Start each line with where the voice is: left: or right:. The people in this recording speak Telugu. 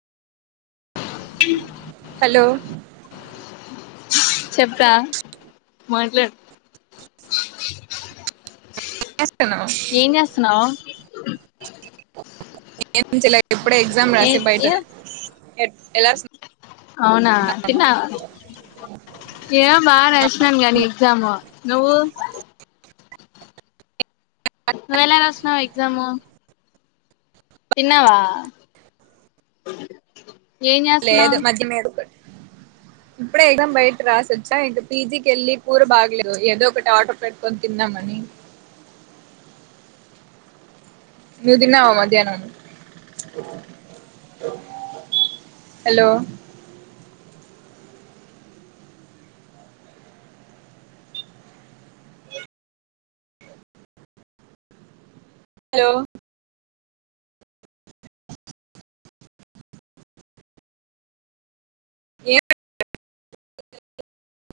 right: హలో
left: చెప్తారా మాట్లాడు
right: చేస్తున్నావు
left: ఏం చేస్తున్నావు
right: ఎడ్‌పిన్చాలే
left: ఏ ఏ
right: ఎట్- ఎలా వస్తుందో
left: అవునా తన్నావా ఏ బాగా రషీనా గానీ ఎగ్జామ్ నువ్వు నువు ఎలా రషినావ్ ఎక్జాము తిన్నవా
right: లేదు మధ్యే ఇప్పుడే ఎదం బయట రాసొచ్చా ఇంక పీజీకి వెళ్ళి పూర బాగలేదు ఏదో ఒకటి ఆటో పెట్టుకొని తిన్నాామని ను దినవ మధ్యాహ్నను హలో హలో ఏ